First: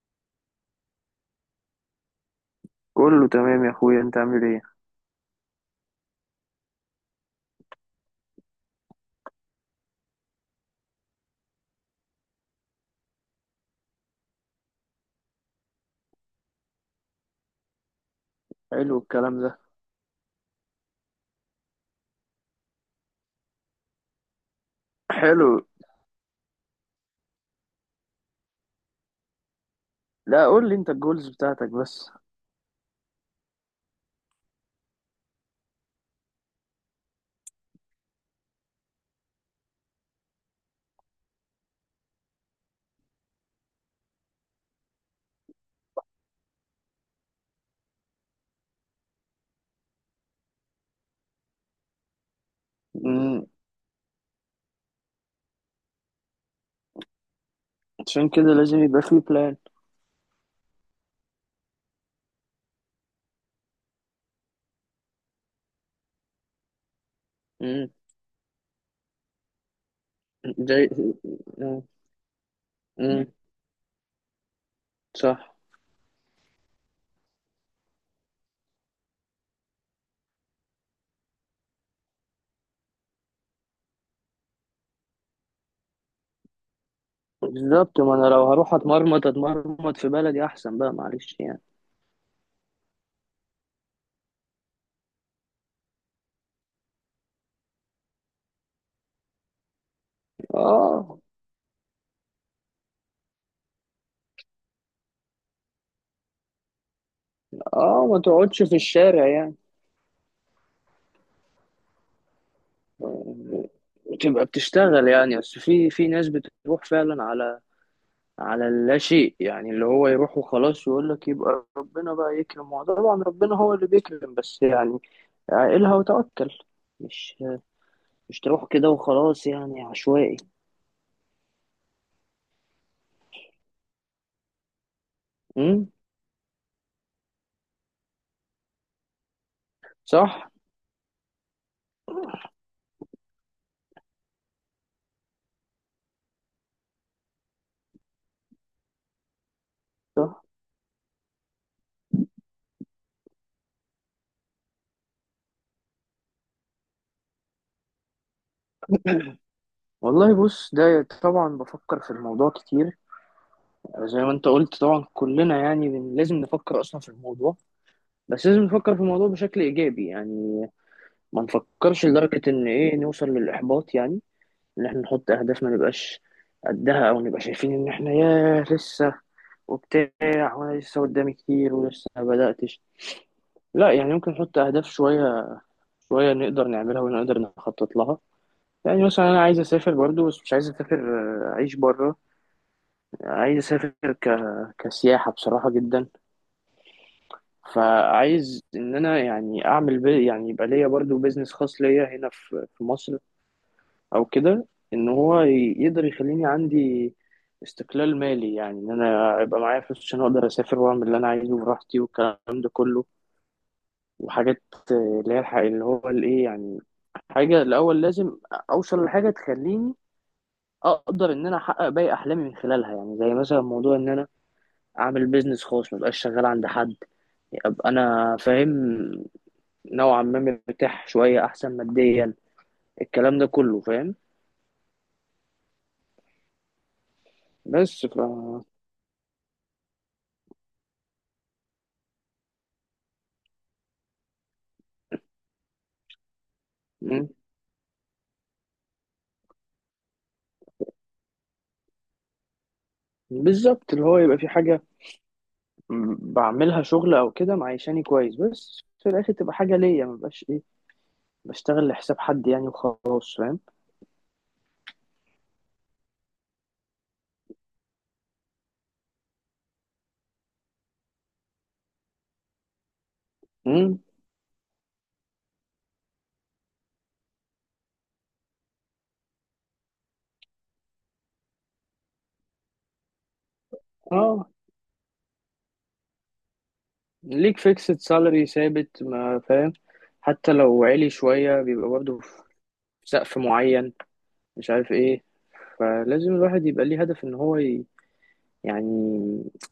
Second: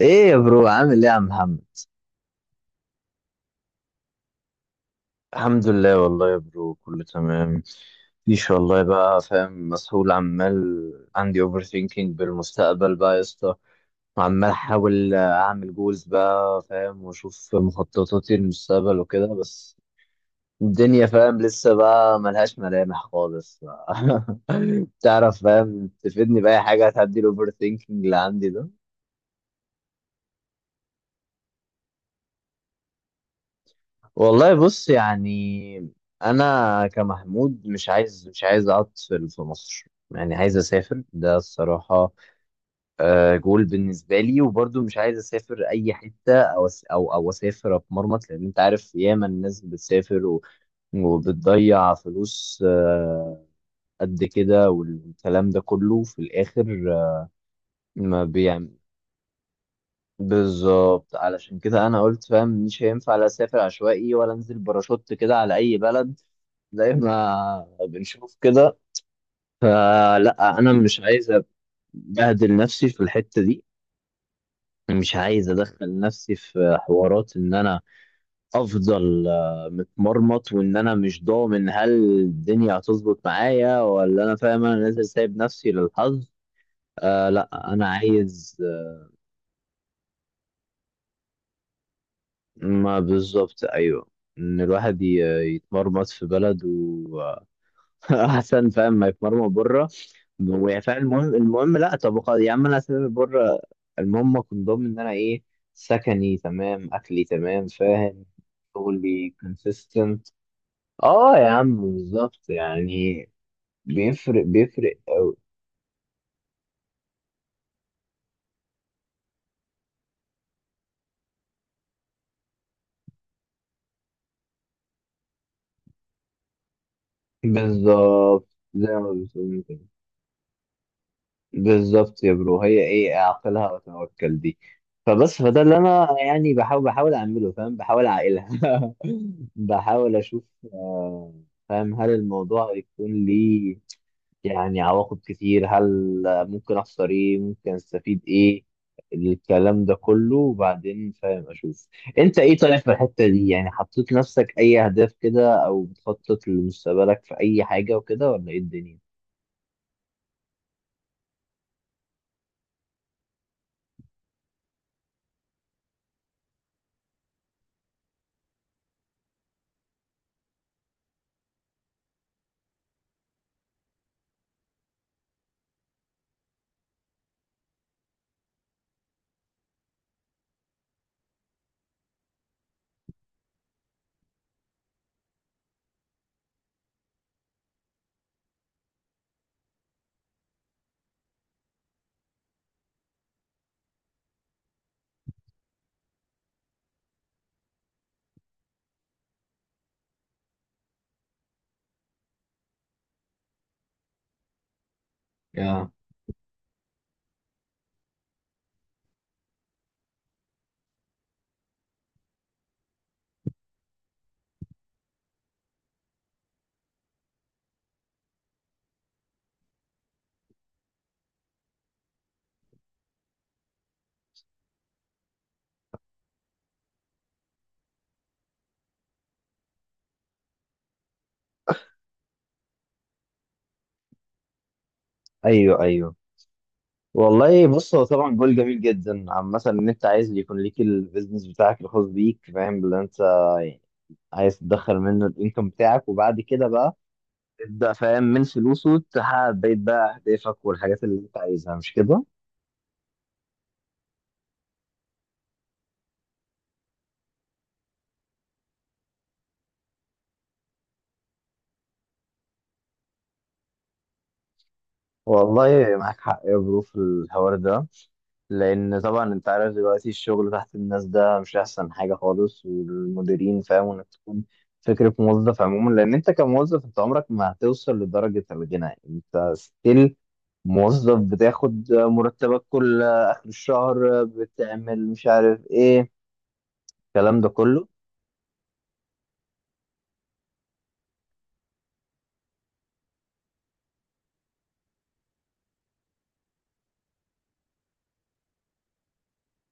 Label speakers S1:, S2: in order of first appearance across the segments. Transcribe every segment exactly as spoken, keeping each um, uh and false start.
S1: ايه يا برو؟ عامل ايه يا عم محمد؟
S2: كله تمام يا اخويا، انت عامل ايه؟
S1: الحمد لله والله يا برو، كله تمام. مفيش والله، بقى فاهم، مسؤول عمال. عندي اوفر ثينكينج بالمستقبل بقى يا اسطى. وعمال احاول اعمل جولز، بقى فاهم، واشوف مخططاتي
S2: حلو
S1: للمستقبل وكده
S2: الكلام ده.
S1: بس. الدنيا، فاهم، لسه بقى ملهاش ملامح خالص. تعرف،
S2: حلو.
S1: فاهم، تفيدني بأي حاجة هتعدي الاوفر ثينكينج اللي عندي ده؟
S2: لا، قول لي انت الجولز بتاعتك بس.
S1: والله بص، يعني، انا كمحمود مش عايز مش عايز اقعد في في مصر. يعني عايز اسافر، ده الصراحه. آه، جول بالنسبه لي، وبرضو مش عايز اسافر اي حته او أس- او او اسافر اتمرمط، لان انت عارف ياما الناس بتسافر و- وبتضيع فلوس. آه،
S2: امم.
S1: قد كده والكلام ده كله في الاخر. آه، ما
S2: عشان كده
S1: بيعمل.
S2: لازم يبقى في بلان.
S1: بالظبط علشان كده انا قلت، فاهم، مش هينفع لا اسافر عشوائي ولا انزل باراشوت كده على اي بلد، زي ما
S2: امم.
S1: بنشوف كده. فلا انا
S2: زي
S1: مش عايز
S2: امم،
S1: ابهدل نفسي في
S2: امم،
S1: الحته دي. مش عايز
S2: صح.
S1: ادخل نفسي في حوارات ان انا افضل آه، متمرمط، وان انا مش ضامن هل الدنيا هتظبط معايا ولا، انا، فاهم، انا نازل سايب نفسي للحظ. آه لا، انا
S2: بالظبط، ما انا لو
S1: عايز.
S2: هروح
S1: آه،
S2: اتمرمط اتمرمط في بلدي احسن بقى، معلش يعني.
S1: ما بالظبط، ايوه. ان الواحد ي- يتمرمط في بلد واحسن فاهم ما يتمرمط بره. هو فعلا
S2: اه،
S1: المهم المهم، لا طب خلاص يا عم، انا هسافر بره. المهم اكون ضامن ان انا ايه، سكني تمام، اكلي تمام،
S2: اه، ما
S1: فاهم،
S2: تقعدش في الشارع
S1: شغلي
S2: يعني.
S1: كونسيستنت. اه يا عم بالظبط، يعني بيفرق
S2: تبقى
S1: بيفرق
S2: بتشتغل
S1: قوي.
S2: يعني، بس في في ناس بتروح فعلا على على اللاشيء، يعني اللي هو يروح وخلاص يقول لك يبقى ربنا بقى يكرم. وطبعا ربنا هو اللي بيكرم، بس يعني عقلها وتوكل. مش مش
S1: بالظبط.
S2: تروح كده
S1: زي ما
S2: وخلاص
S1: بتقول كده،
S2: يعني عشوائي.
S1: بالظبط يا برو. هي ايه اعقلها وتوكل دي؟ فبس فده اللي
S2: امم،
S1: انا، يعني، بحاول بحاول اعمله، فاهم، بحاول اعقلها. بحاول اشوف،
S2: صح،
S1: آه، فاهم، هل الموضوع يكون ليه يعني عواقب كتير؟ هل ممكن اخسر ايه؟ ممكن استفيد ايه؟ الكلام ده كله،
S2: صح.
S1: وبعدين، فاهم، اشوف. انت ايه طالع في الحتة دي؟ يعني حطيت نفسك اي اهداف كده، او بتخطط لمستقبلك في اي حاجة وكده، ولا ايه الدنيا؟
S2: والله بص، ده طبعا بفكر في الموضوع كتير. زي ما انت قلت، طبعا كلنا يعني بن- لازم نفكر اصلا في الموضوع. بس لازم نفكر في الموضوع بشكل ايجابي يعني، ما نفكرش لدرجة ان ايه، نوصل للاحباط يعني. ان احنا نحط اهداف ما نبقاش قدها، او نبقى شايفين ان احنا ياه لسه وبتاع، وانا لسه قدامي كتير ولسه ما بداتش. لا، يعني ممكن نحط اهداف شويه شويه نقدر نعملها ونقدر نخطط لها. يعني مثلا انا عايز اسافر برضو، بس مش عايز اسافر، آه، اعيش بره. عايز اسافر ك... كسياحه بصراحه جدا. فعايز ان انا يعني اعمل بي... يعني يبقى ليا برضو بيزنس خاص ليا هنا في في مصر، او كده. ان هو ي-
S1: يا
S2: يقدر يخليني عندي استقلال مالي، يعني ان انا يبقى معايا فلوس عشان اقدر اسافر واعمل اللي انا عايزه براحتي، والكلام ده كله. وحاجات آه، اللي هي الح- اللي هو الايه يعني، حاجه الاول لازم اوصل لحاجه تخليني اقدر ان انا احقق باقي احلامي من خلالها. يعني زي مثلا موضوع ان انا اعمل بيزنس خاص، ما ابقاش شغال عند حد. ابقى انا فاهم نوعا ما مرتاح شويه احسن ماديا، الكلام ده كله فاهم.
S1: ايوه ايوه. والله بص، هو
S2: بس ف
S1: طبعا جول جميل جدا عامة، ان انت عايز يكون ليك البيزنس بتاعك الخاص بيك، فاهم اللي انت عايز تدخل منه الانكم بتاعك، وبعد كده بقى تبدأ، فاهم، من فلوسه تحقق بقية بقى أهدافك والحاجات اللي أنت عايزها، مش كده؟
S2: بالظبط، اللي هو يبقى في حاجة م- بعملها شغل أو كده، معيشاني كويس، بس في الآخر تبقى حاجة ليا، مبقاش إيه بشتغل لحساب حد يعني وخلاص فاهم.
S1: والله معاك حق يا برو في الحوار ده. لأن طبعا أنت عارف دلوقتي الشغل تحت الناس ده مش أحسن حاجة خالص، والمديرين، فاهم،
S2: امم.
S1: إنك تكون فكرة موظف عموما. لأن أنت كموظف أنت عمرك ما هتوصل لدرجة الغنى، أنت ستيل موظف، بتاخد مرتبك كل آخر الشهر،
S2: اه.
S1: بتعمل مش عارف إيه، الكلام ده
S2: ليك
S1: كله.
S2: فيكسد سالري ثابت ما فاهم، حتى لو عالي شوية بيبقى برضه في سقف معين، مش عارف إيه. فلازم الواحد يبقى ليه هدف إن هو ي... يعني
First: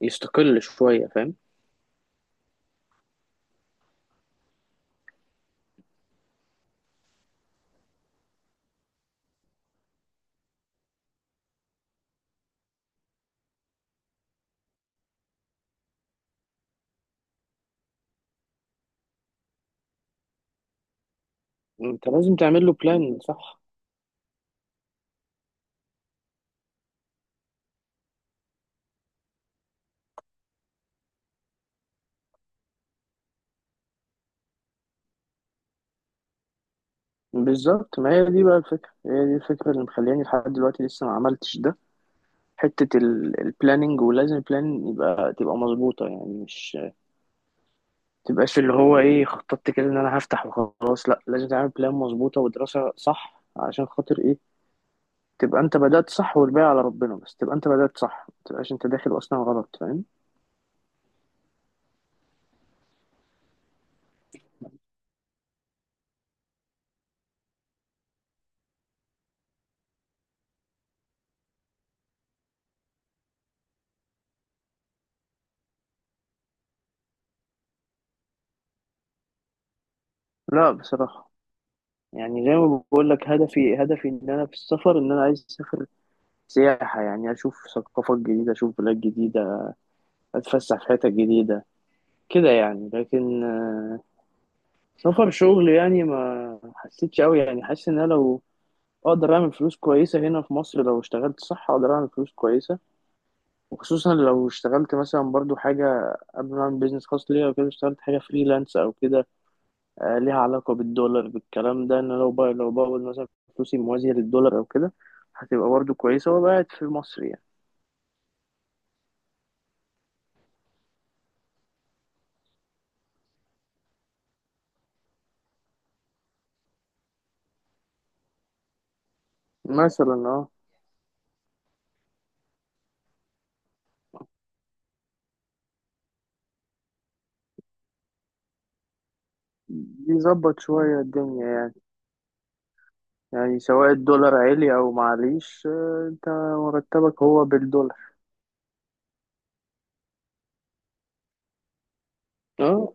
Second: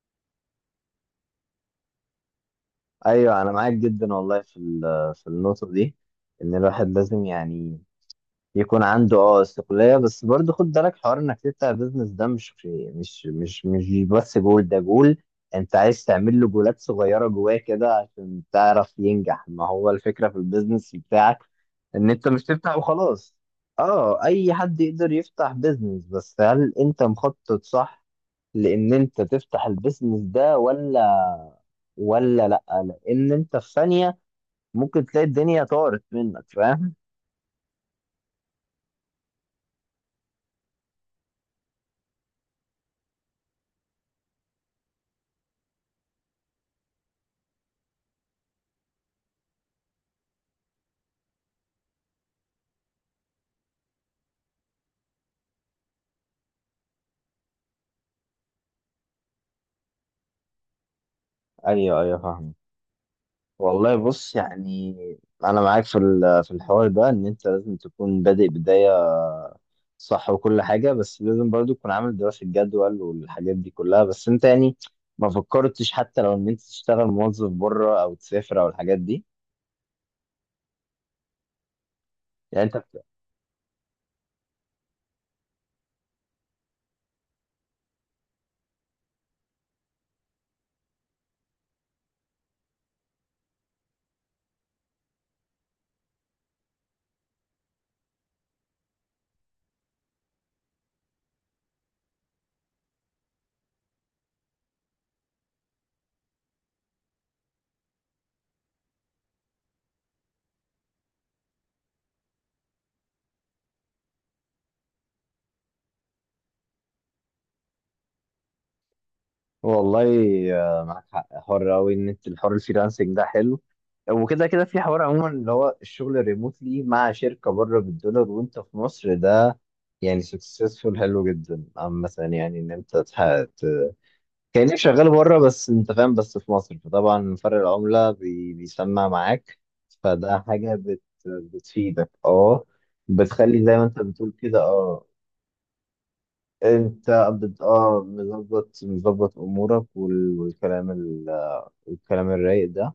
S2: يستقل شوية فاهم.
S1: ايوه، انا معاك جدا والله في ال- في النقطه دي، ان الواحد لازم، يعني، يكون عنده اه استقلاليه. بس برضه خد بالك، حوار انك تفتح بيزنس ده مش مش مش مش بس جول، ده جول انت عايز تعمل له جولات صغيره جواه كده عشان تعرف ينجح، ما هو الفكره في البيزنس بتاعك
S2: أنت
S1: ان انت
S2: لازم
S1: مش
S2: تعمل له
S1: تفتح
S2: بلان،
S1: وخلاص.
S2: صح.
S1: اه، اي حد يقدر يفتح بيزنس، بس هل انت مخطط صح لان انت تفتح البيزنس ده ولا ولا لا؟ لان انت في ثانيه ممكن تلاقي الدنيا طارت منك، فاهم.
S2: بالظبط، ما هي دي بقى الفكرة، هي دي الفكرة اللي مخلياني لحد دلوقتي لسه ما عملتش ده، حتة البلاننج. ولازم البلان يبقى تبقى مظبوطة، يعني مش تبقاش اللي هو ايه، خططت كده ان انا هفتح وخلاص. لا، لازم تعمل بلان مظبوطة ودراسة صح عشان خاطر ايه، تبقى انت بدأت صح. والباقي على ربنا، بس تبقى انت بدأت صح، ما تبقاش انت داخل اصلا غلط فاهم.
S1: ايوه ايوه، فاهم. والله بص، يعني، انا معاك في ال- في الحوار ده، ان انت لازم تكون بادئ بدايه صح وكل حاجه، بس لازم برضو تكون عامل دراسه جدول والحاجات دي كلها، بس انت يعني ما فكرتش حتى لو ان انت تشتغل موظف بره او تسافر او الحاجات دي،
S2: لا بصراحة، يعني زي
S1: يعني انت؟
S2: ما بقول لك، هدفي هدفي ان انا في السفر، ان انا عايز اسافر سياحة، يعني اشوف ثقافات جديدة، اشوف بلاد جديدة، اتفسح في حتت جديدة كده يعني. لكن سفر شغل يعني ما حسيتش قوي يعني. حاسس ان انا لو اقدر اعمل فلوس كويسه هنا في مصر، لو اشتغلت صح اقدر اعمل فلوس كويسه. وخصوصا لو اشتغلت مثلا برضو حاجه قبل ما اعمل بيزنس خاص ليا وكده، اشتغلت حاجه فريلانس او كده، آه، ليها علاقه بالدولار بالكلام ده. ان أنا لو بقى لو بقبض مثلا فلوسي موازيه للدولار او كده، هتبقى برضو كويسه وأبقى قاعد في مصر يعني.
S1: والله آه، معاك حق، حر قوي ان انت الحوار الفريلانسنج ده حلو، وكده كده في حوار عموما اللي هو الشغل ريموتلي مع شركه بره بالدولار وانت في مصر ده،
S2: مثلا
S1: يعني
S2: اه
S1: سكسسفول حلو جدا عامة. يعني ان انت تح- ت- كأنك شغال بره بس انت، فاهم، بس في مصر، فطبعا فرق العملة بي- بيسمع معاك، فده
S2: بيظبط
S1: حاجة
S2: شويه
S1: بت
S2: الدنيا يعني.
S1: بتفيدك، اه،
S2: يعني
S1: بتخلي زي ما
S2: سواء
S1: انت بتقول
S2: الدولار
S1: كده،
S2: عالي او
S1: اه.
S2: معليش، آه، انت
S1: انت
S2: مرتبك هو
S1: بت
S2: بالدولار.
S1: اه مظبط مظبط امورك وال- والكلام، والكلام الرايق
S2: اه.
S1: ده.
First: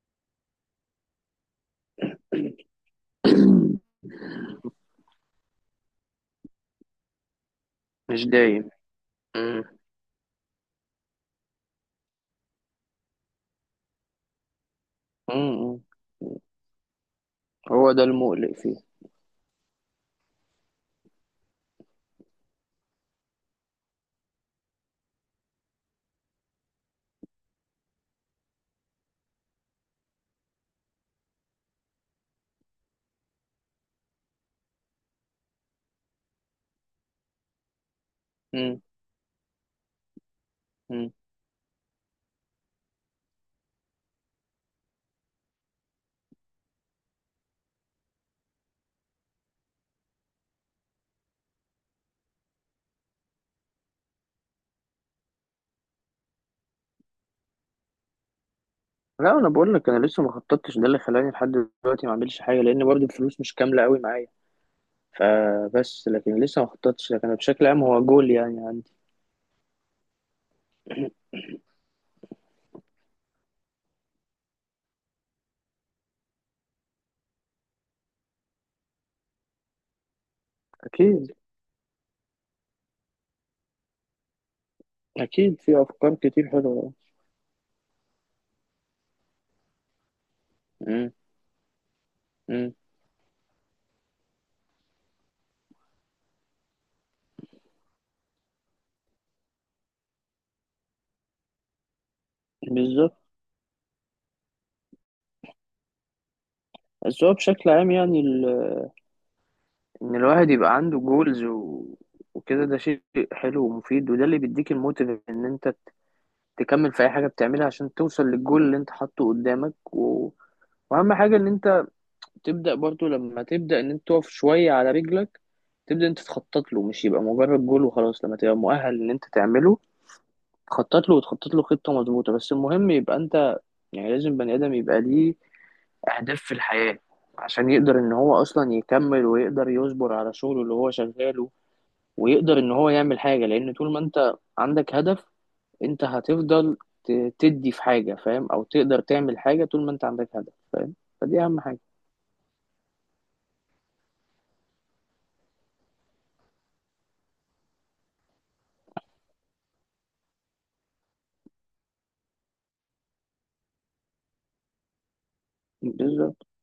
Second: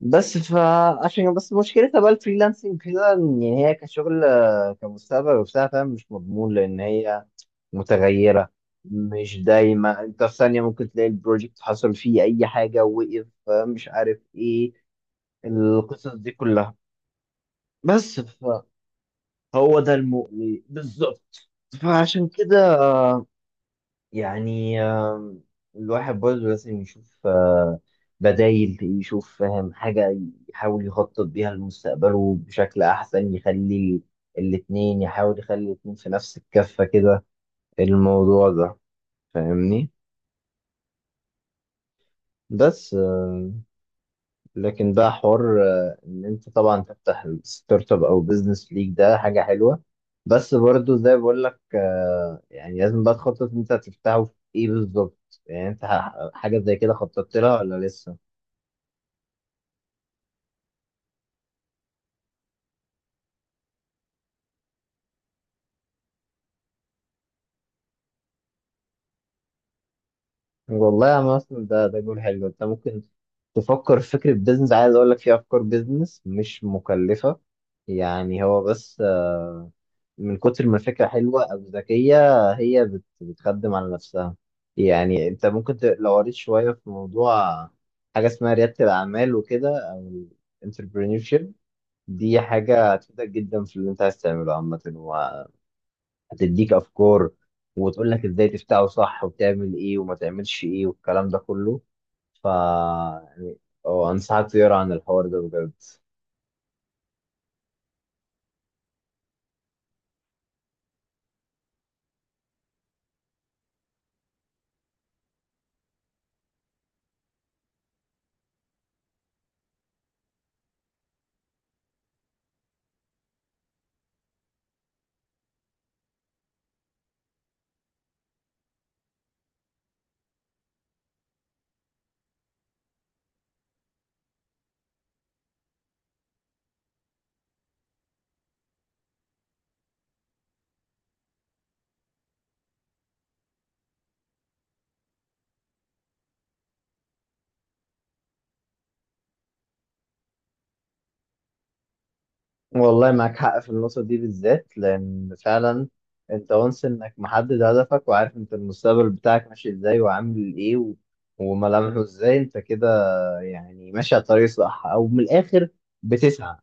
S1: بس فعشان بس مشكلتها بقى الفريلانسنج كده، إن يعني هي كشغل، آه، كمستقبل وبتاع، فاهم، مش مضمون، لان هي
S2: مش
S1: متغيره،
S2: دايم.
S1: مش
S2: مم.
S1: دايما. انت في ثانيه ممكن تلاقي البروجكت حصل فيه اي حاجه، وقف، آه، مش عارف ايه،
S2: مم.
S1: القصص دي كلها.
S2: هو ده
S1: بس
S2: المقلق
S1: فهو
S2: فيه.
S1: ده المقلق بالظبط. فعشان كده، آه، يعني، آم، الواحد برضه لازم يشوف آه، بدايل، يشوف، فاهم، حاجة يحاول يخطط بيها لمستقبله بشكل أحسن، يخلي الاتنين، يحاول يخلي الاتنين في نفس الكفة كده، الموضوع ده،
S2: مم.
S1: فاهمني.
S2: مم.
S1: بس، آه، لكن ده حوار، آه، ان انت طبعا تفتح ستارت اب او بزنس ليك، ده حاجه حلوه. بس برضو زي بقول لك، آه، يعني لازم بقى تخطط انت هتفتحه في ايه بالظبط. يعني انت ح- حاجه زي كده خططت لها ولا لسه؟
S2: لا انا بقول لك، انا لسه ما خططتش، ده اللي خلاني لحد دلوقتي ما اعملش حاجه، لان برضو الفلوس مش كامله قوي معايا. فبس لكن لسه ما خططتش، لكن أنا بشكل عام هو جول يعني عندي.
S1: والله يا مثلا، ده ده جول حلو، انت ممكن تفكر في فكره بزنس. عايز اقول لك، في افكار بزنس مش مكلفه، يعني هو بس، آه، من كتر ما الفكرة
S2: اكيد
S1: حلوة أو ذكية، هي بت... بتخدم على نفسها. يعني أنت
S2: اكيد،
S1: ممكن
S2: في
S1: ت...
S2: افكار
S1: لو قريت
S2: كتير
S1: شوية في
S2: حلوه.
S1: موضوع حاجة اسمها ريادة الأعمال وكده، أو ال
S2: مم.
S1: entrepreneurship، دي
S2: مم.
S1: حاجة هتفيدك جدا في اللي أنت عايز تعمله عامة، وهتديك أفكار، وتقول لك إزاي تفتحه صح، وتعمل إيه وما تعملش إيه والكلام ده كله. ف
S2: بالظبط.
S1: يعني، أه، أنصحك تقرا عن الحوار ده بجد.
S2: بس هو بشكل عام يعني ال... ان الواحد يبقى عنده جولز و... وكده، ده شيء حلو ومفيد، وده اللي بيديك الموتيف ان انت تكمل في اي حاجه بتعملها عشان توصل للجول اللي انت حاطه قدامك و... واهم حاجه ان انت تبدا برضو. لما تبدا ان انت تقف شويه على رجلك، تبدا انت تخطط له، مش يبقى مجرد جول وخلاص. لما تبقى مؤهل ان انت تعمله، تخطط له وتخطط له خطه مظبوطه. بس المهم يبقى انت يعني، لازم بني ادم يبقى ليه اهداف في الحياه عشان يقدر ان هو اصلا يكمل ويقدر يصبر على شغله اللي هو شغاله، ويقدر ان هو يعمل حاجه. لان طول ما انت عندك هدف، انت هتفضل ت- تدي في حاجة فاهم، او تقدر تعمل حاجة طول ما انت عندك هدف فاهم. فدي اهم حاجة.
S1: والله معاك حق في النقطة دي بالذات، لأن فعلا أنت وانس إنك محدد هدفك، وعارف أنت المستقبل بتاعك ماشي إزاي وعامل إيه و... وملامحه إزاي. أنت كده، يعني، ماشي على الطريق الصح، أو من الآخر
S2: بالظبط
S1: بتسعى.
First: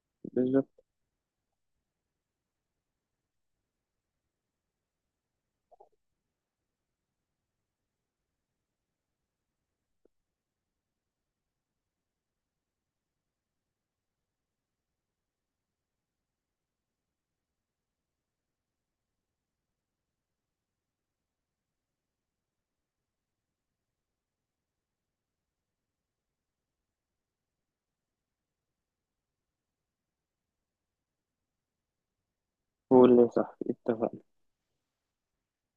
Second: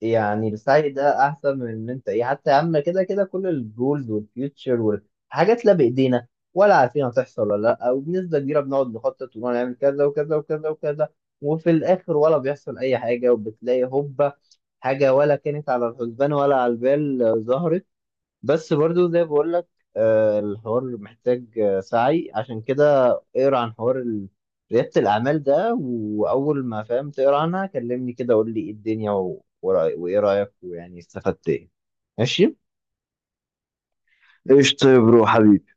S1: يعني
S2: بالظبط.
S1: السعي ده احسن من ان انت ايه، حتى يا عم كده كده، كل الجولز والفيوتشر والحاجات لا بايدينا ولا عارفين هتحصل ولا لا، وبنسبه كبيره بنقعد نخطط ونقعد نعمل كذا وكذا وكذا وكذا، وفي الاخر ولا بيحصل اي حاجه، وبتلاقي هوبا حاجه ولا كانت على الحسبان ولا على البال ظهرت. بس برضو زي بقول لك، آه، الحوار محتاج آه، سعي، عشان كده اقرا عن حوار ال- ريادة الأعمال ده، وأول ما فاهم تقرا عنها كلمني، كده قول لي إيه الدنيا و- ورأي- وإيه رأيك، ويعني استفدت إيه. ماشي؟
S2: هو اللي صح، اتفقنا.
S1: ايش، طيب روح حبيبي.